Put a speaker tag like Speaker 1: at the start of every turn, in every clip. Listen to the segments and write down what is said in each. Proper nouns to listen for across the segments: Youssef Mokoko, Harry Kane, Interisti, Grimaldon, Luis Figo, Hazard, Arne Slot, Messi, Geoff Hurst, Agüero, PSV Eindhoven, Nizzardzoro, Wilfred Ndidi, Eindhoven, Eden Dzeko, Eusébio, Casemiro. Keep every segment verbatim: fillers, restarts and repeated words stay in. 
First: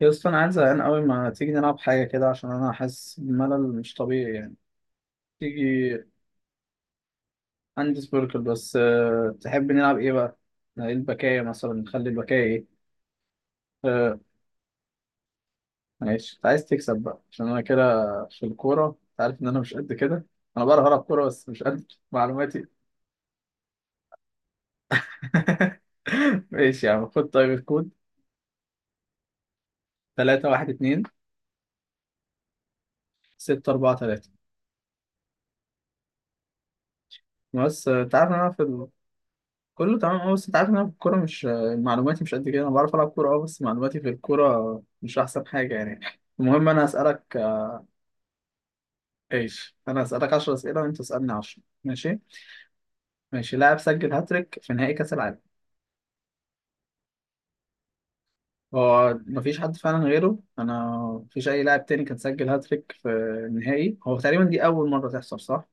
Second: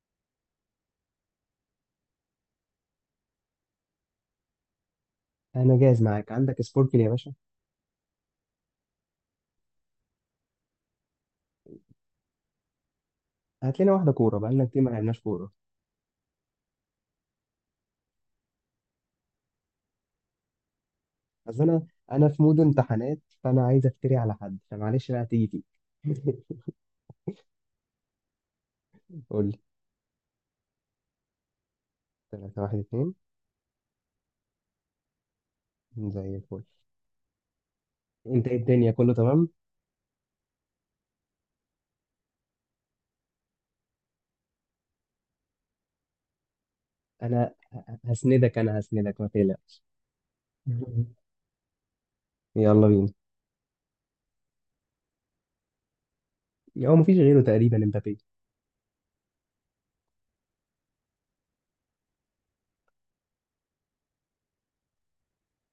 Speaker 1: يا اسطى، انا عايز زهقان قوي. ما تيجي نلعب حاجه كده عشان انا حاسس بملل مش طبيعي يعني.
Speaker 2: انا
Speaker 1: تيجي.
Speaker 2: جاهز معاك. عندك سبوركل يا باشا؟
Speaker 1: عندي سبيركل، بس أه... تحب نلعب ايه بقى؟ نقل البكايه مثلا، نخلي البكايه ايه.
Speaker 2: هات لنا واحده
Speaker 1: أه...
Speaker 2: كوره، بقالنا كتير ما لعبناش كوره.
Speaker 1: ماشي، انت عايز تكسب بقى عشان انا كده. في الكوره انت عارف ان انا مش قد كده. انا بعرف العب كوره بس
Speaker 2: بس
Speaker 1: مش قد
Speaker 2: انا انا في مود
Speaker 1: معلوماتي.
Speaker 2: امتحانات، فانا عايز افتري على حد، فمعلش بقى، تيجي تيجي.
Speaker 1: ماشي يا عم، خد طيب الكود.
Speaker 2: قول لي.
Speaker 1: ثلاثة واحد اتنين
Speaker 2: تلاتة واحد اتنين.
Speaker 1: ستة اربعة ثلاثة.
Speaker 2: زي الفل.
Speaker 1: بس آه، انت عارف إن
Speaker 2: انت
Speaker 1: انا
Speaker 2: ايه؟
Speaker 1: في...
Speaker 2: الدنيا كله تمام؟
Speaker 1: كله تمام، اه، بس انت عارف ان انا في الكوره مش... معلوماتي مش قد كده. انا بعرف العب كوره، اه، بس معلوماتي في الكوره مش احسن حاجه يعني. المهم انا اسالك.
Speaker 2: انا ه- هسندك، انا هسندك، ما
Speaker 1: ايش،
Speaker 2: تقلقش.
Speaker 1: انا اسالك عشرة اسئله وانت تسالني عشرة، ماشي؟
Speaker 2: يلا بينا.
Speaker 1: ماشي. لاعب سجل هاتريك في نهائي كاس العالم.
Speaker 2: هو مفيش غيره تقريبا، امبابي.
Speaker 1: هو مفيش حد فعلا غيره. انا مفيش اي لاعب تاني كان سجل هاتريك في النهائي، هو تقريبا دي اول مره تحصل، صح؟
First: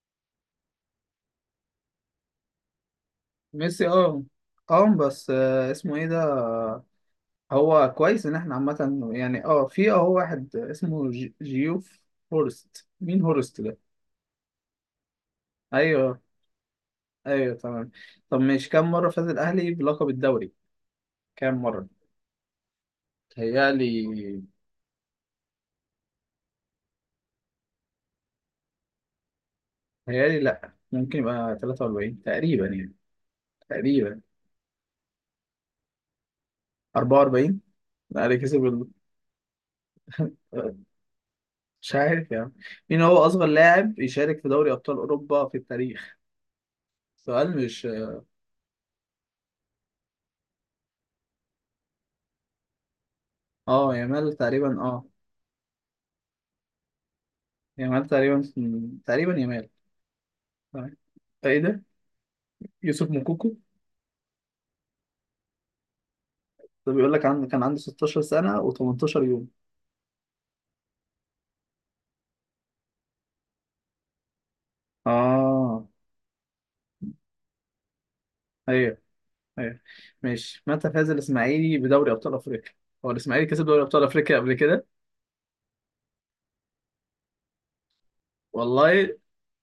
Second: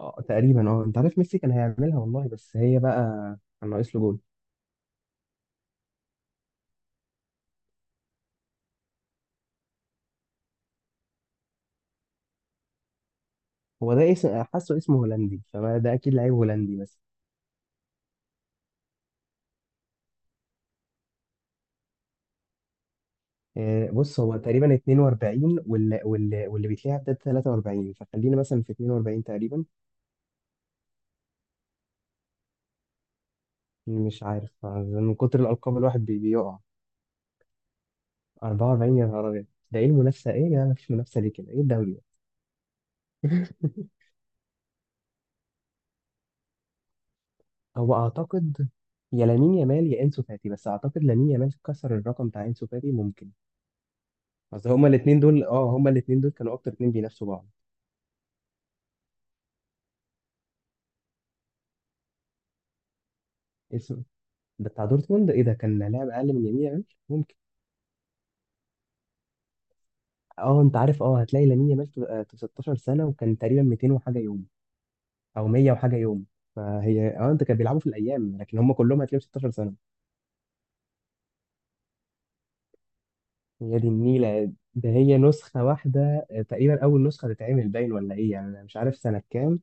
Speaker 2: اه تقريبا، اه، انت عارف ميسي كان هيعملها والله، بس هي بقى. كان
Speaker 1: ميسي،
Speaker 2: ناقص له جول.
Speaker 1: اه. اه، بس آه، اسمه ايه ده؟ هو كويس ان احنا عامة يعني. اه في اه واحد اسمه ج- جيوف هورست. مين هورست ده؟
Speaker 2: هو ده اسم، حاسه اسمه هولندي، فده اكيد
Speaker 1: ايوه،
Speaker 2: لعيب هولندي بس.
Speaker 1: ايوه، تمام. طب ماشي، كم مرة فاز الاهلي بلقب الدوري؟ كام مرة؟
Speaker 2: آه،
Speaker 1: تهيألي
Speaker 2: بص، هو تقريبا اتنين واربعين، واللي واللي واللي بيتلعب ده ثلاثة وأربعين، فخلينا مثلا في اتنين واربعين تقريبا.
Speaker 1: تهيألي لا، ممكن يبقى تلاتة واربعين تقريبا يعني، تقريبا.
Speaker 2: مش عارف. آه، من كتر الألقاب، الواحد بي- بيقع.
Speaker 1: اربعة واربعين. الاهلي كسب ال-
Speaker 2: اربعة واربعين، يا نهار أبيض. ده إيه المنافسة؟ إيه يا جماعة؟ مفيش منافسة ليه كده؟ إيه الدوري
Speaker 1: مش
Speaker 2: ده؟
Speaker 1: عارف يعني. مين هو اصغر لاعب يشارك في دوري ابطال اوروبا في التاريخ؟ سؤال مش...
Speaker 2: هو أعتقد، يا لامين يامال يا انسو فاتي، بس اعتقد لامين يامال كسر الرقم بتاع انسو فاتي، ممكن.
Speaker 1: اه، يامال
Speaker 2: اصل
Speaker 1: تقريبا،
Speaker 2: هما
Speaker 1: اه.
Speaker 2: الاثنين دول، اه هما الاثنين دول كانوا اكتر اثنين بينافسوا بعض.
Speaker 1: يامال تقريبا، تقريبا يامال. تمام. ايه ده؟ يوسف موكوكو.
Speaker 2: اسم. ده بتاع دورتموند، ايه ده؟ كان لاعب اقل من يمين.
Speaker 1: ده بيقول
Speaker 2: يامال.
Speaker 1: لك عند كان عندي ستاشر سنة و18 يوم.
Speaker 2: اه انت عارف، اه هتلاقي لامين يامال في، آه، في 16 سنه، وكان تقريبا ميتين وحاجه يوم، او ميه
Speaker 1: اه.
Speaker 2: وحاجه يوم. فهي اه، انت، كان بيلعبوا في الايام، لكن هم
Speaker 1: ايوه،
Speaker 2: كلهم هتلاقيهم 16 سنه.
Speaker 1: ايوه. ماشي، متى فاز الاسماعيلي بدوري ابطال افريقيا؟ هو الاسماعيلي كسب
Speaker 2: هي
Speaker 1: دوري
Speaker 2: دي
Speaker 1: ابطال افريقيا
Speaker 2: النيله.
Speaker 1: قبل كده؟
Speaker 2: ده هي نسخه واحده، آه، تقريبا اول نسخه تتعمل، باين ولا ايه يعني، انا مش عارف
Speaker 1: والله.
Speaker 2: سنه كام.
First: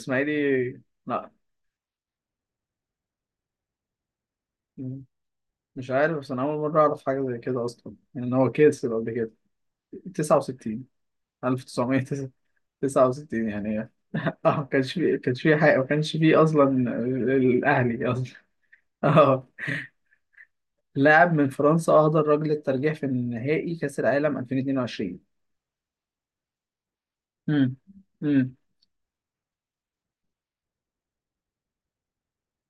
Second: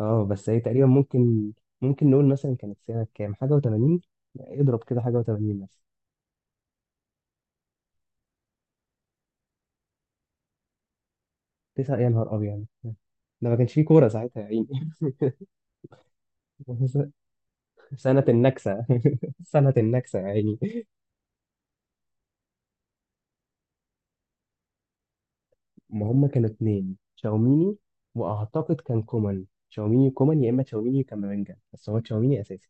Speaker 2: اه بس هي تقريبا
Speaker 1: لا،
Speaker 2: ممكن. ممكن نقول مثلا كانت سنه كام، حاجه و80. اضرب كده
Speaker 1: م-
Speaker 2: حاجه و80. مثلا.
Speaker 1: مش عارف. بس انا اول مرة اعرف حاجة زي كده اصلا، يعني ان هو كسب قبل كده. تسعة وستين.
Speaker 2: تسعة، يا نهار ابيض. ده
Speaker 1: الف وتسعمية وتسعة وستين.
Speaker 2: ما كانش
Speaker 1: يعني
Speaker 2: فيه
Speaker 1: اه،
Speaker 2: كوره ساعتها، يا
Speaker 1: ما
Speaker 2: عيني.
Speaker 1: كانش فيه، كانش فيه حاجة، ما كانش فيه اصلا. ال- الاهلي
Speaker 2: سنه
Speaker 1: اصلا.
Speaker 2: النكسه.
Speaker 1: اه،
Speaker 2: سنه النكسه، يا عيني.
Speaker 1: لاعب من فرنسا اهدر رجل الترجيح في نهائي كأس العالم الفين واتنين وعشرين.
Speaker 2: ما هم كانوا اتنين،
Speaker 1: امم
Speaker 2: تشاوميني.
Speaker 1: امم
Speaker 2: واعتقد كان كومان، تشاوميني كومان، يا اما تشاوميني وكامافينجا، بس هو تشاوميني اساسي.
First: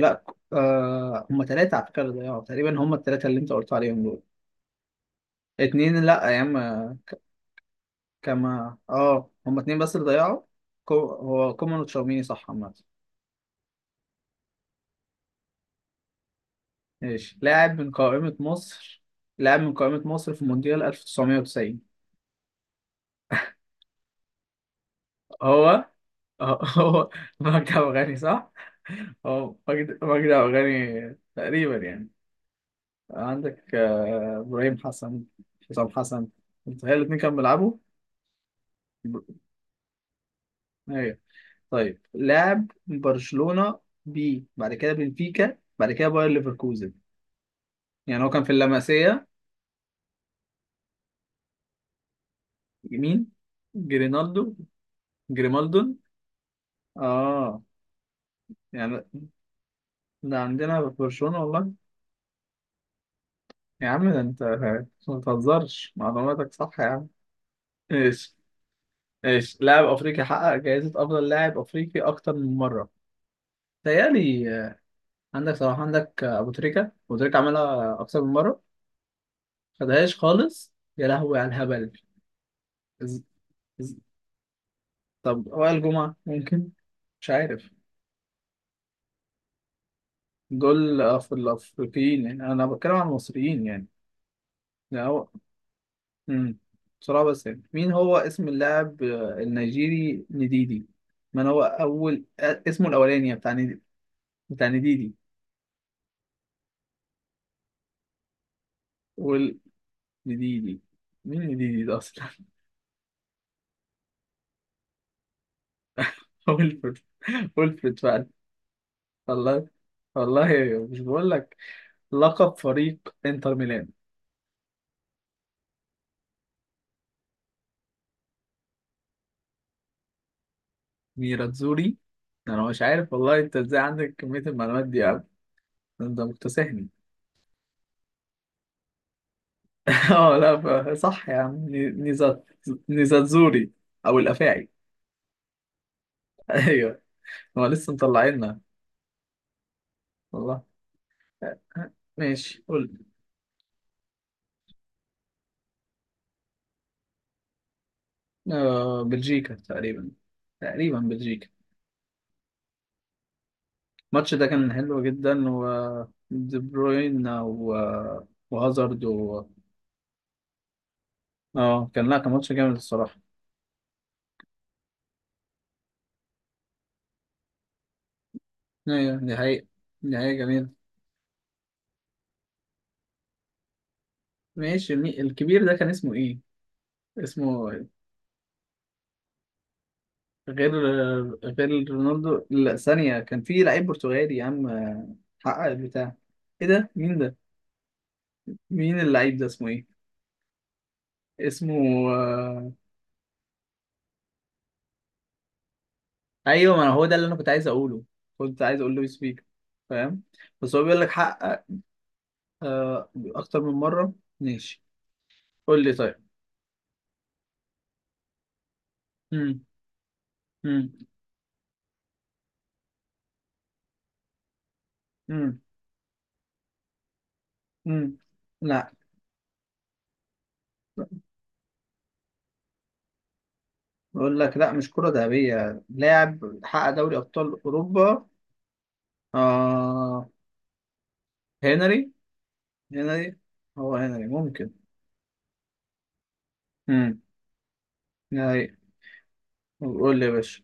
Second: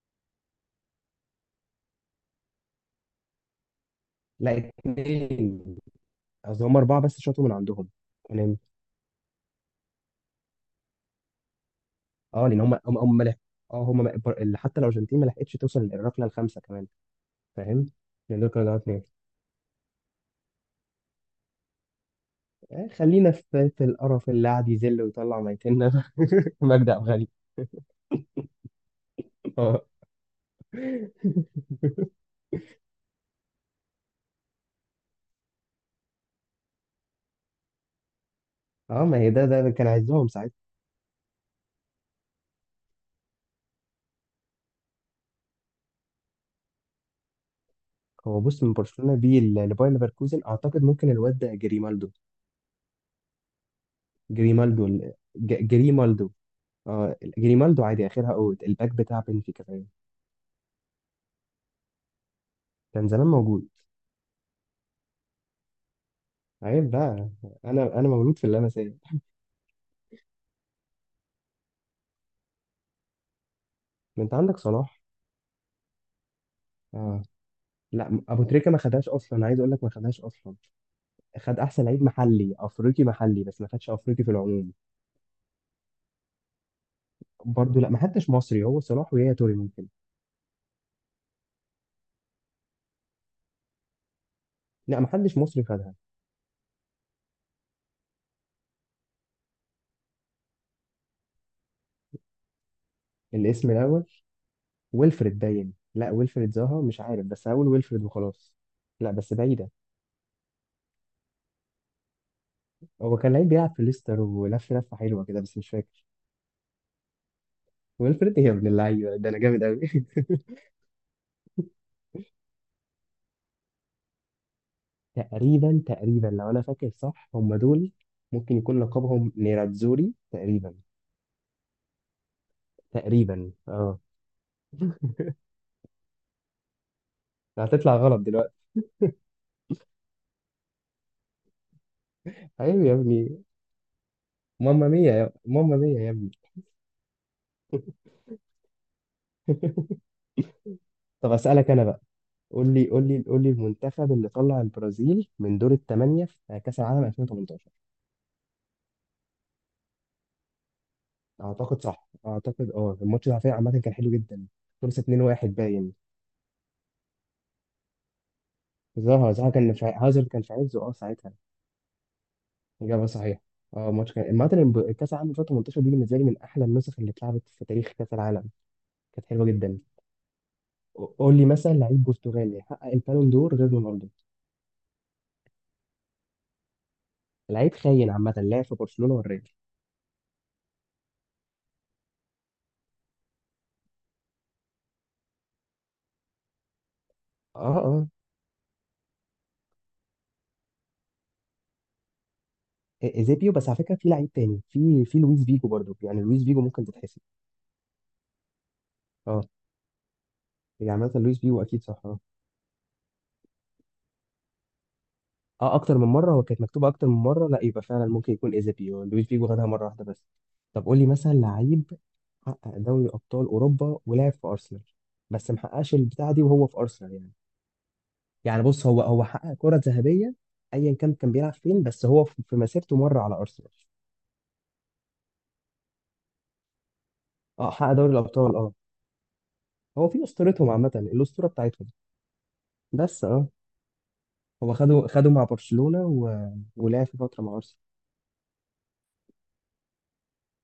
Speaker 1: لا، آه هم ثلاثة على فكرة، اللي ضيعوا تقريبا هم الثلاثة اللي انت قلت عليهم دول.
Speaker 2: لا، اتنين.
Speaker 1: اتنين، لا يا عم.
Speaker 2: قصدي هم اربعه
Speaker 1: ك-
Speaker 2: بس شاطوا من عندهم. يعني.
Speaker 1: كما، اه هم اتنين بس اللي ضيعوا. كو... هو كومان وتشاوميني،
Speaker 2: اه،
Speaker 1: صح
Speaker 2: لان
Speaker 1: عامة.
Speaker 2: هم هم هم ملح. اه، هم م- بر- اللي حتى الارجنتين ما لحقتش توصل للركله الخامسه كمان.
Speaker 1: ماشي، لاعب
Speaker 2: فاهم.
Speaker 1: من قائمة
Speaker 2: يعني دول كانوا
Speaker 1: مصر
Speaker 2: اتنين.
Speaker 1: لاعب من قائمة مصر في مونديال الف وتسعمية وتسعين.
Speaker 2: آه، خلينا في في القرف اللي قاعد يذل ويطلع
Speaker 1: هو، هو،
Speaker 2: ميتنا ده.
Speaker 1: آه،
Speaker 2: مجدي عبد
Speaker 1: هو
Speaker 2: الغني.
Speaker 1: مجدي عبد الغني، صح؟ هو
Speaker 2: اه
Speaker 1: مجدي، مجدي عبد الغني، تقريبا يعني. عندك آه، إبراهيم حسن، حسام حسن، متخيل الاتنين كانوا بيلعبوا؟
Speaker 2: اه ما هي ده ده كان عايزهم ساعتها.
Speaker 1: ايوه. طيب لعب برشلونة، ب بعد كده بنفيكا، بعد كده باير ليفركوزن. يعني هو
Speaker 2: هو
Speaker 1: كان في
Speaker 2: بص، من برشلونه
Speaker 1: اللمسية.
Speaker 2: بيه ل- لباير ليفركوزن، اعتقد ممكن الواد ده جريمالدو.
Speaker 1: مين؟ جرينالدو.
Speaker 2: جريمالدو ال- ج-
Speaker 1: جريمالدون،
Speaker 2: جريمالدو. اه،
Speaker 1: اه.
Speaker 2: جريمالدو عادي اخرها اوت الباك
Speaker 1: يعني
Speaker 2: بتاع بنفيكا كمان.
Speaker 1: ده عندنا في برشلونة والله.
Speaker 2: كان زمان موجود.
Speaker 1: يا عم، ده انت ما بتهزرش، معلوماتك صح يا
Speaker 2: عيب
Speaker 1: عم.
Speaker 2: بقى. انا انا
Speaker 1: ايش
Speaker 2: مولود في اللمسيه.
Speaker 1: ايش لاعب افريقي حقق جائزة افضل لاعب افريقي اكتر من مرة.
Speaker 2: ما انت
Speaker 1: تهيألي
Speaker 2: عندك
Speaker 1: آه،
Speaker 2: صلاح.
Speaker 1: عندك صلاح، عندك آه، ابو تريكة ابو
Speaker 2: اه،
Speaker 1: تريكة عملها
Speaker 2: لا
Speaker 1: اكتر من
Speaker 2: ابو
Speaker 1: مرة.
Speaker 2: تريكه ما خدهاش اصلا، عايز اقول لك ما
Speaker 1: خدهاش
Speaker 2: خدهاش اصلا.
Speaker 1: خالص، يا لهوي على
Speaker 2: خد احسن
Speaker 1: الهبل.
Speaker 2: لعيب محلي افريقي
Speaker 1: إز-
Speaker 2: محلي بس، ما خدش
Speaker 1: إز-
Speaker 2: افريقي في العموم.
Speaker 1: طب، وائل جمعة ممكن. مش عارف.
Speaker 2: برضه لا، ما حدش مصري، هو صلاح ويا توري ممكن.
Speaker 1: دول أف- الأفريقيين يعني، أنا بتكلم عن المصريين يعني.
Speaker 2: لا،
Speaker 1: لا،
Speaker 2: ما
Speaker 1: هو.
Speaker 2: حدش مصري خدها.
Speaker 1: مم. بسرعة بس يعني، مين هو اسم اللاعب آه، النيجيري نديدي؟ من هو أول آه، اسمه الأولاني يعني، بتاع
Speaker 2: الاسم
Speaker 1: نديدي،
Speaker 2: الاول.
Speaker 1: بتاع نديدي؟
Speaker 2: ويلفريد باين. لا، ويلفريد زاها، مش عارف، بس هقول ويلفريد وخلاص. لا بس
Speaker 1: ويل
Speaker 2: بعيده.
Speaker 1: نديدي. مين نديدي ده أصلا؟
Speaker 2: هو كان لعيب بيلعب في ليستر، ولف لفه حلوه كده بس مش فاكر.
Speaker 1: ويلفرد، ويلفرد فعلا.
Speaker 2: ويلفريد ايه يا ابن اللعيبه، ده انا جامد
Speaker 1: والله،
Speaker 2: قوي!
Speaker 1: والله، مش بقول لك. لقب فريق انتر ميلان.
Speaker 2: تقريبا تقريبا، لو انا فاكر صح هم دول. ممكن يكون لقبهم نيراتزوري تقريبا.
Speaker 1: ميراتزوري. انا مش عارف والله،
Speaker 2: تقريبا
Speaker 1: انت ازاي
Speaker 2: اه.
Speaker 1: عندك كمية المعلومات دي يا عم. انت مكتسحني.
Speaker 2: هتطلع غلط دلوقتي.
Speaker 1: اه، لا، ب- صح يا عم، نيزات،
Speaker 2: ايوه يا ابني.
Speaker 1: نيزاتزوري، او الافاعي.
Speaker 2: ماما مية، يا ماما مية يا ابني.
Speaker 1: ايوه، هو لسه مطلعيننا، والله.
Speaker 2: طب اسالك انا بقى.
Speaker 1: ماشي،
Speaker 2: قول لي
Speaker 1: قول.
Speaker 2: قول لي قول لي المنتخب اللي طلع البرازيل من دور الثمانيه في كاس العالم ألفين وثمانية عشر.
Speaker 1: آه، بلجيكا تقريبا، تقريبا بلجيكا.
Speaker 2: اعتقد صح، اعتقد. اه، الماتش ده على فكرة عامه كان حلو
Speaker 1: الماتش ده
Speaker 2: جدا.
Speaker 1: كان
Speaker 2: خلص
Speaker 1: حلو جدا،
Speaker 2: اثنين واحد.
Speaker 1: و...
Speaker 2: باين.
Speaker 1: دي بروين، و... وهازارد،
Speaker 2: زها
Speaker 1: و...
Speaker 2: زها كان في ع- هازارد كان في عزه اه ساعتها.
Speaker 1: اه كان لا كان ماتش جامد
Speaker 2: إجابة
Speaker 1: الصراحة.
Speaker 2: صحيحة. اه ماتش كان عامة. الب- كأس العالم الفين وتمنتاشر دي بالنسبة لي من أحلى النسخ اللي اتلعبت في تاريخ كأس العالم.
Speaker 1: ايوه
Speaker 2: كانت
Speaker 1: دي
Speaker 2: حلوة
Speaker 1: حقيقة.
Speaker 2: جدا.
Speaker 1: دي حقيقة جميلة.
Speaker 2: قول لي مثلا، لعيب برتغالي حقق البالون دور غير رونالدو.
Speaker 1: ماشي، المي- الكبير ده كان اسمه ايه؟ اسمه...
Speaker 2: لعيب خاين عامة، لعب في برشلونة والريال.
Speaker 1: غير غير رونالدو، لا، ثانية، كان في لعيب برتغالي يا عم، حقق البتاع. ايه ده، مين ده؟
Speaker 2: اه اه،
Speaker 1: مين اللعيب ده، اسمه ايه؟ اسمه... آه،
Speaker 2: إ- إيزيبيو، بس على فكرة في لعيب تاني، في في لويس فيجو برضو يعني، لويس فيجو
Speaker 1: ايوه، ما
Speaker 2: ممكن
Speaker 1: أنا هو ده
Speaker 2: تتحسب.
Speaker 1: اللي انا كنت عايز اقوله، كنت عايز اقول لويس فيجو.
Speaker 2: اه.
Speaker 1: فاهم؟ بس هو بيقول
Speaker 2: يعني
Speaker 1: لك
Speaker 2: مثلا لويس فيجو
Speaker 1: حقق
Speaker 2: أكيد صح آه.
Speaker 1: آه، اكتر من مرة. ماشي،
Speaker 2: اه،
Speaker 1: قول لي
Speaker 2: اكتر من
Speaker 1: طيب.
Speaker 2: مره، هو كانت مكتوبه اكتر من مره، لا يبقى فعلا ممكن يكون ايزابيو، لويس فيجو
Speaker 1: مم.
Speaker 2: خدها مره واحده بس. طب
Speaker 1: مم.
Speaker 2: قول لي مثلا لعيب حقق دوري ابطال اوروبا ولعب في ارسنال. بس
Speaker 1: مم.
Speaker 2: محققش البتاعه دي وهو في ارسنال يعني.
Speaker 1: مم.
Speaker 2: يعني بص،
Speaker 1: لا،
Speaker 2: هو هو حقق كره ذهبيه، ايا كان كان بيلعب فين، بس هو في في مسيرته مره على ارسنال.
Speaker 1: بقول لك لا، مش كرة ذهبية، لاعب حقق دوري ابطال
Speaker 2: اه حقق دوري
Speaker 1: اوروبا.
Speaker 2: الابطال اه. هو في
Speaker 1: آه،
Speaker 2: اسطورتهم عامه، الاسطوره بتاعتهم.
Speaker 1: هنري،
Speaker 2: بس
Speaker 1: هنري.
Speaker 2: اه.
Speaker 1: هو هنري ممكن.
Speaker 2: هو خده خده مع برشلونه و... ولعب في
Speaker 1: امم
Speaker 2: فتره مع ارسنال.
Speaker 1: نهائي. قول لي يا باشا.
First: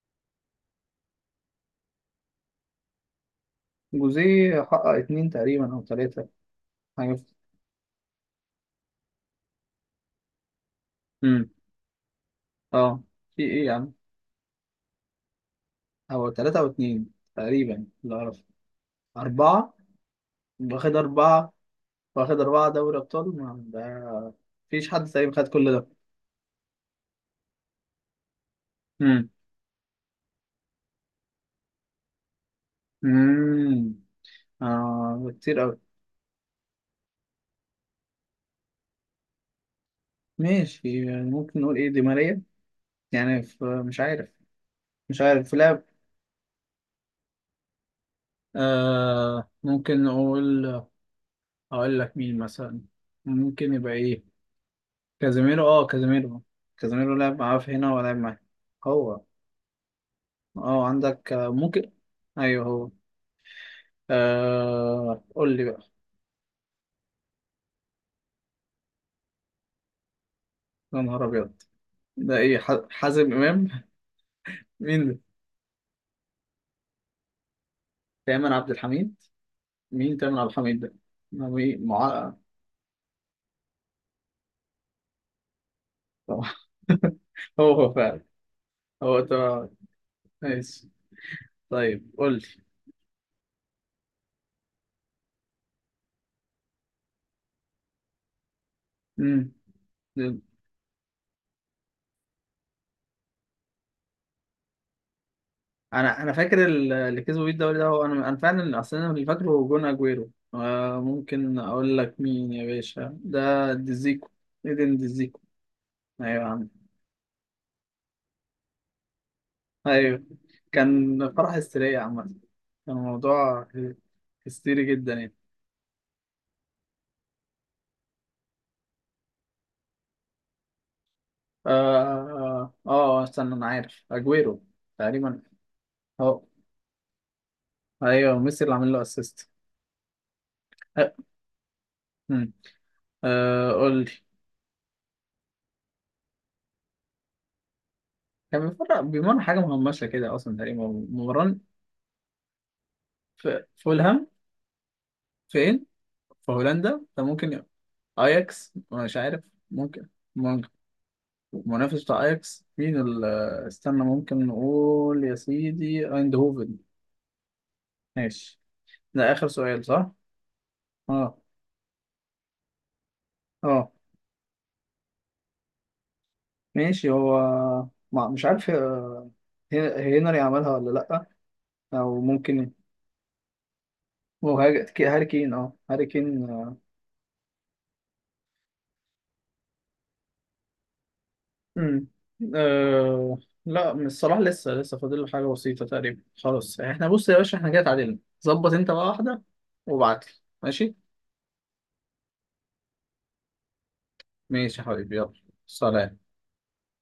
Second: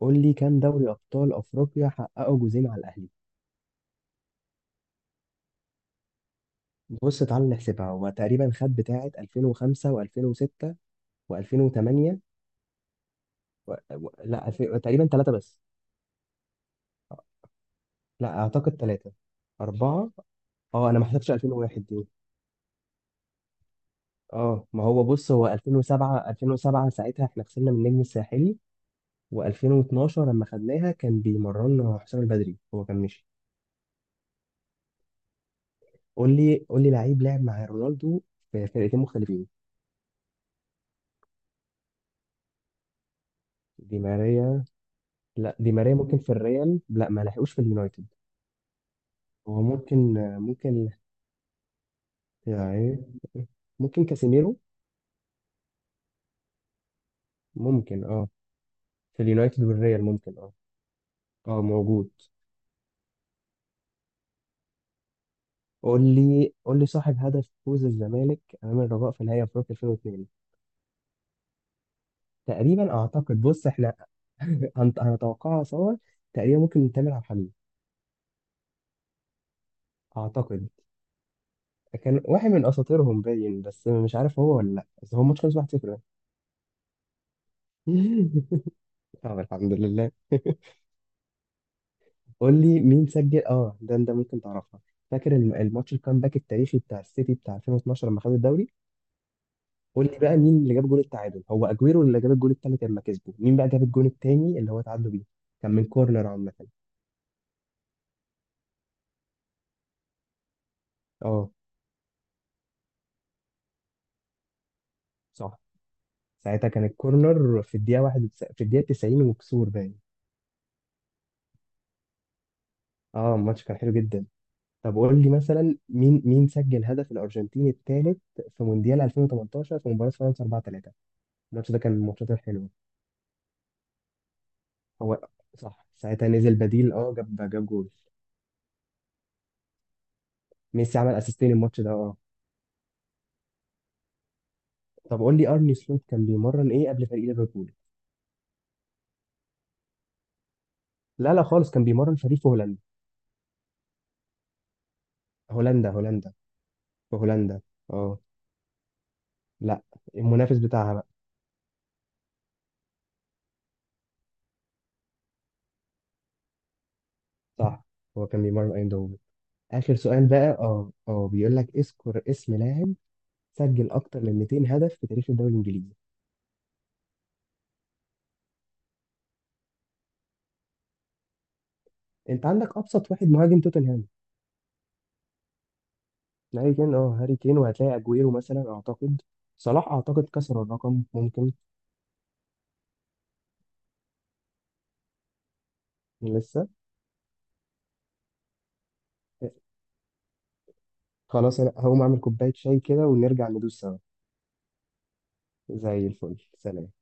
Speaker 2: قول لي، كام دوري ابطال افريقيا حققه جوزين على الاهلي؟
Speaker 1: جوزيه حقق اتنين تقريبا او تلاتة. حاجة
Speaker 2: بص
Speaker 1: في-
Speaker 2: تعال نحسبها، هو تقريبا خد بتاعة ألفين وخمسة و2006
Speaker 1: امم
Speaker 2: و2008
Speaker 1: اه. في ايه يا
Speaker 2: و...
Speaker 1: عم؟
Speaker 2: و... لا الف... تقريبا ثلاثة بس.
Speaker 1: هو تلاتة او اتنين تقريبا اللي
Speaker 2: لا
Speaker 1: اعرف.
Speaker 2: أعتقد ثلاثة.
Speaker 1: اربعة.
Speaker 2: أربعة. أه
Speaker 1: واخد
Speaker 2: أنا ما حسبتش
Speaker 1: اربعة،
Speaker 2: الفين وواحد دي.
Speaker 1: واخد اربعة دوري ابطال، ما ده
Speaker 2: أه ما
Speaker 1: مفيش
Speaker 2: هو
Speaker 1: حد
Speaker 2: بص،
Speaker 1: تقريبا
Speaker 2: هو
Speaker 1: خد كل ده.
Speaker 2: الفين وسبعه الفين وسبعه ساعتها إحنا خسرنا من النجم الساحلي،
Speaker 1: امم.
Speaker 2: و2012 لما خدناها كان بيمرنا حسام البدري، هو كان مشي.
Speaker 1: امم اه، كتير اوي.
Speaker 2: قول لي قول لي لعيب لعب مع رونالدو في فرقتين مختلفين.
Speaker 1: ماشي، يعني ممكن نقول ايه، دي ماريا يعني في...
Speaker 2: دي
Speaker 1: مش عارف.
Speaker 2: ماريا.
Speaker 1: مش عارف، في
Speaker 2: لا، دي
Speaker 1: لعب.
Speaker 2: ماريا ممكن في الريال، لا ما لحقوش في اليونايتد.
Speaker 1: آه
Speaker 2: هو
Speaker 1: ممكن
Speaker 2: ممكن.
Speaker 1: نقول...
Speaker 2: ممكن.
Speaker 1: هقول لك مين مثلا
Speaker 2: يعني.
Speaker 1: ممكن يبقى.
Speaker 2: ممكن
Speaker 1: ايه؟
Speaker 2: كاسيميرو.
Speaker 1: كازيميرو. اه، كازيميرو. كازيميرو لعب معاه في هنا،
Speaker 2: ممكن
Speaker 1: ولعب
Speaker 2: اه،
Speaker 1: معاه هو.
Speaker 2: في اليونايتد والريال ممكن اه.
Speaker 1: اه، عندك آه،
Speaker 2: اه
Speaker 1: ممكن.
Speaker 2: موجود.
Speaker 1: ايوه، هو. آه... قول لي بقى.
Speaker 2: قول لي قول لي صاحب هدف فوز الزمالك امام الرجاء في نهائي افريقيا الفين واتنين.
Speaker 1: يا نهار ابيض، ده ايه، ح-
Speaker 2: تقريبا
Speaker 1: حازم
Speaker 2: اعتقد بص
Speaker 1: امام؟
Speaker 2: احنا هنت-
Speaker 1: مين ده؟
Speaker 2: هنتوقعها سوا. تقريبا ممكن تامر عبد الحليم.
Speaker 1: تامر عبد الحميد. مين تامر عبد
Speaker 2: اعتقد
Speaker 1: الحميد ده؟ ما مين
Speaker 2: كان
Speaker 1: مع...
Speaker 2: واحد من اساطيرهم باين، بس مش عارف هو ولا لا، بس هو الماتش خلص واحد صفر.
Speaker 1: طبعا. هو هو فعلا هو،
Speaker 2: طب
Speaker 1: طبعا.
Speaker 2: الحمد لله.
Speaker 1: ماشي، طيب قول لي.
Speaker 2: قول لي مين سجل، اه ده انت ممكن تعرفها. فاكر الم- الماتش الكامباك التاريخي بتاع السيتي بتاع ألفين واثني عشر لما خد الدوري، قول لي بقى
Speaker 1: مم.
Speaker 2: مين اللي جاب جول التعادل؟ هو اجويرو اللي جاب الجول التالت لما كسبوا، مين بقى جاب الجول التاني اللي هو تعادلوا بيه؟ كان من
Speaker 1: انا
Speaker 2: كورنر
Speaker 1: انا
Speaker 2: عامة.
Speaker 1: فاكر ال- اللي كسبوا بيه الدوري ده، هو انا انا فعلا اصلا انا اللي فاكره. جون اجويرو، آه،
Speaker 2: اه
Speaker 1: ممكن اقول لك مين يا باشا؟ ده ديزيكو، ايدن ديزيكو.
Speaker 2: صح،
Speaker 1: ايوه يا
Speaker 2: ساعتها
Speaker 1: عم.
Speaker 2: كان الكورنر في الدقيقة واحد وتس... في الدقيقة تسعين وكسور باين.
Speaker 1: ايوه، كان فرح هستيرية عامة، كان
Speaker 2: اه الماتش
Speaker 1: الموضوع
Speaker 2: كان حلو جدا.
Speaker 1: هستيري
Speaker 2: طب
Speaker 1: جدا
Speaker 2: قول لي
Speaker 1: يعني.
Speaker 2: مثلا، مين مين سجل هدف الارجنتين التالت في مونديال الفين وتمنتاشر في مباراة فرنسا اربعه تلاته.
Speaker 1: اه،
Speaker 2: الماتش ده كان من الماتشات الحلوة.
Speaker 1: اه، آه، آه، استنى، انا عارف، اجويرو
Speaker 2: هو
Speaker 1: تقريبا.
Speaker 2: صح، ساعتها
Speaker 1: اه.
Speaker 2: نزل بديل اه جاب جاب جول.
Speaker 1: ايوه، ميسي اللي عامل له اسيست.
Speaker 2: ميسي
Speaker 1: آه.
Speaker 2: عمل اسيستين الماتش ده اه.
Speaker 1: مم. آه، قول لي.
Speaker 2: طب قول لي، ارني سلوت كان بيمرن ايه قبل فريق ليفربول؟
Speaker 1: كان بيمرن، بيمرن حاجه مهمشه كده اصلا تقريبا،
Speaker 2: لا لا
Speaker 1: ممرن
Speaker 2: خالص، كان بيمرن فريق في هولندا.
Speaker 1: في فولهام؟ فين؟
Speaker 2: هولندا، هولندا.
Speaker 1: في هولندا،
Speaker 2: في
Speaker 1: فممكن
Speaker 2: هولندا.
Speaker 1: ي-
Speaker 2: اه.
Speaker 1: اياكس، مش عارف.
Speaker 2: لا.
Speaker 1: ممكن.
Speaker 2: المنافس
Speaker 1: ممكن
Speaker 2: بتاعها بقى.
Speaker 1: المنافس بتاع اياكس مين ال- آه، استنى، ممكن نقول يا سيدي ايندهوفن.
Speaker 2: صح. هو كان
Speaker 1: ماشي.
Speaker 2: بيمرن ايندهوفن.
Speaker 1: ده اخر سؤال،
Speaker 2: اخر
Speaker 1: صح؟
Speaker 2: سؤال بقى، اه اه
Speaker 1: اه،
Speaker 2: بيقول لك اذكر اسم لاعب
Speaker 1: اه.
Speaker 2: سجل اكتر من ميتين هدف في تاريخ الدوري الانجليزي.
Speaker 1: ماشي، هو ما مش عارف. هي- هنري عملها ولا لا؟ او
Speaker 2: انت
Speaker 1: ممكن
Speaker 2: عندك ابسط واحد، مهاجم توتنهام.
Speaker 1: هو هاج- كي- هاري كين. اه، هاري كين،
Speaker 2: هاري
Speaker 1: آه.
Speaker 2: كين، اه هاري كين، وهتلاقي اجويرو مثلا اعتقد. صلاح اعتقد كسر الرقم ممكن.
Speaker 1: مم. آه، لا، من الصلاح لسه لسه فاضل له حاجه بسيطه تقريبا.
Speaker 2: لسه.
Speaker 1: خلاص احنا، بص يا باشا، احنا كده اتعادلنا. ظبط انت بقى واحده وابعت لي. ماشي.
Speaker 2: خلاص انا هقوم اعمل كوبايه شاي كده ونرجع ندوس سوا.
Speaker 1: ماشي يا حبيبي، يلا،
Speaker 2: زي
Speaker 1: سلام.
Speaker 2: الفل، سلام.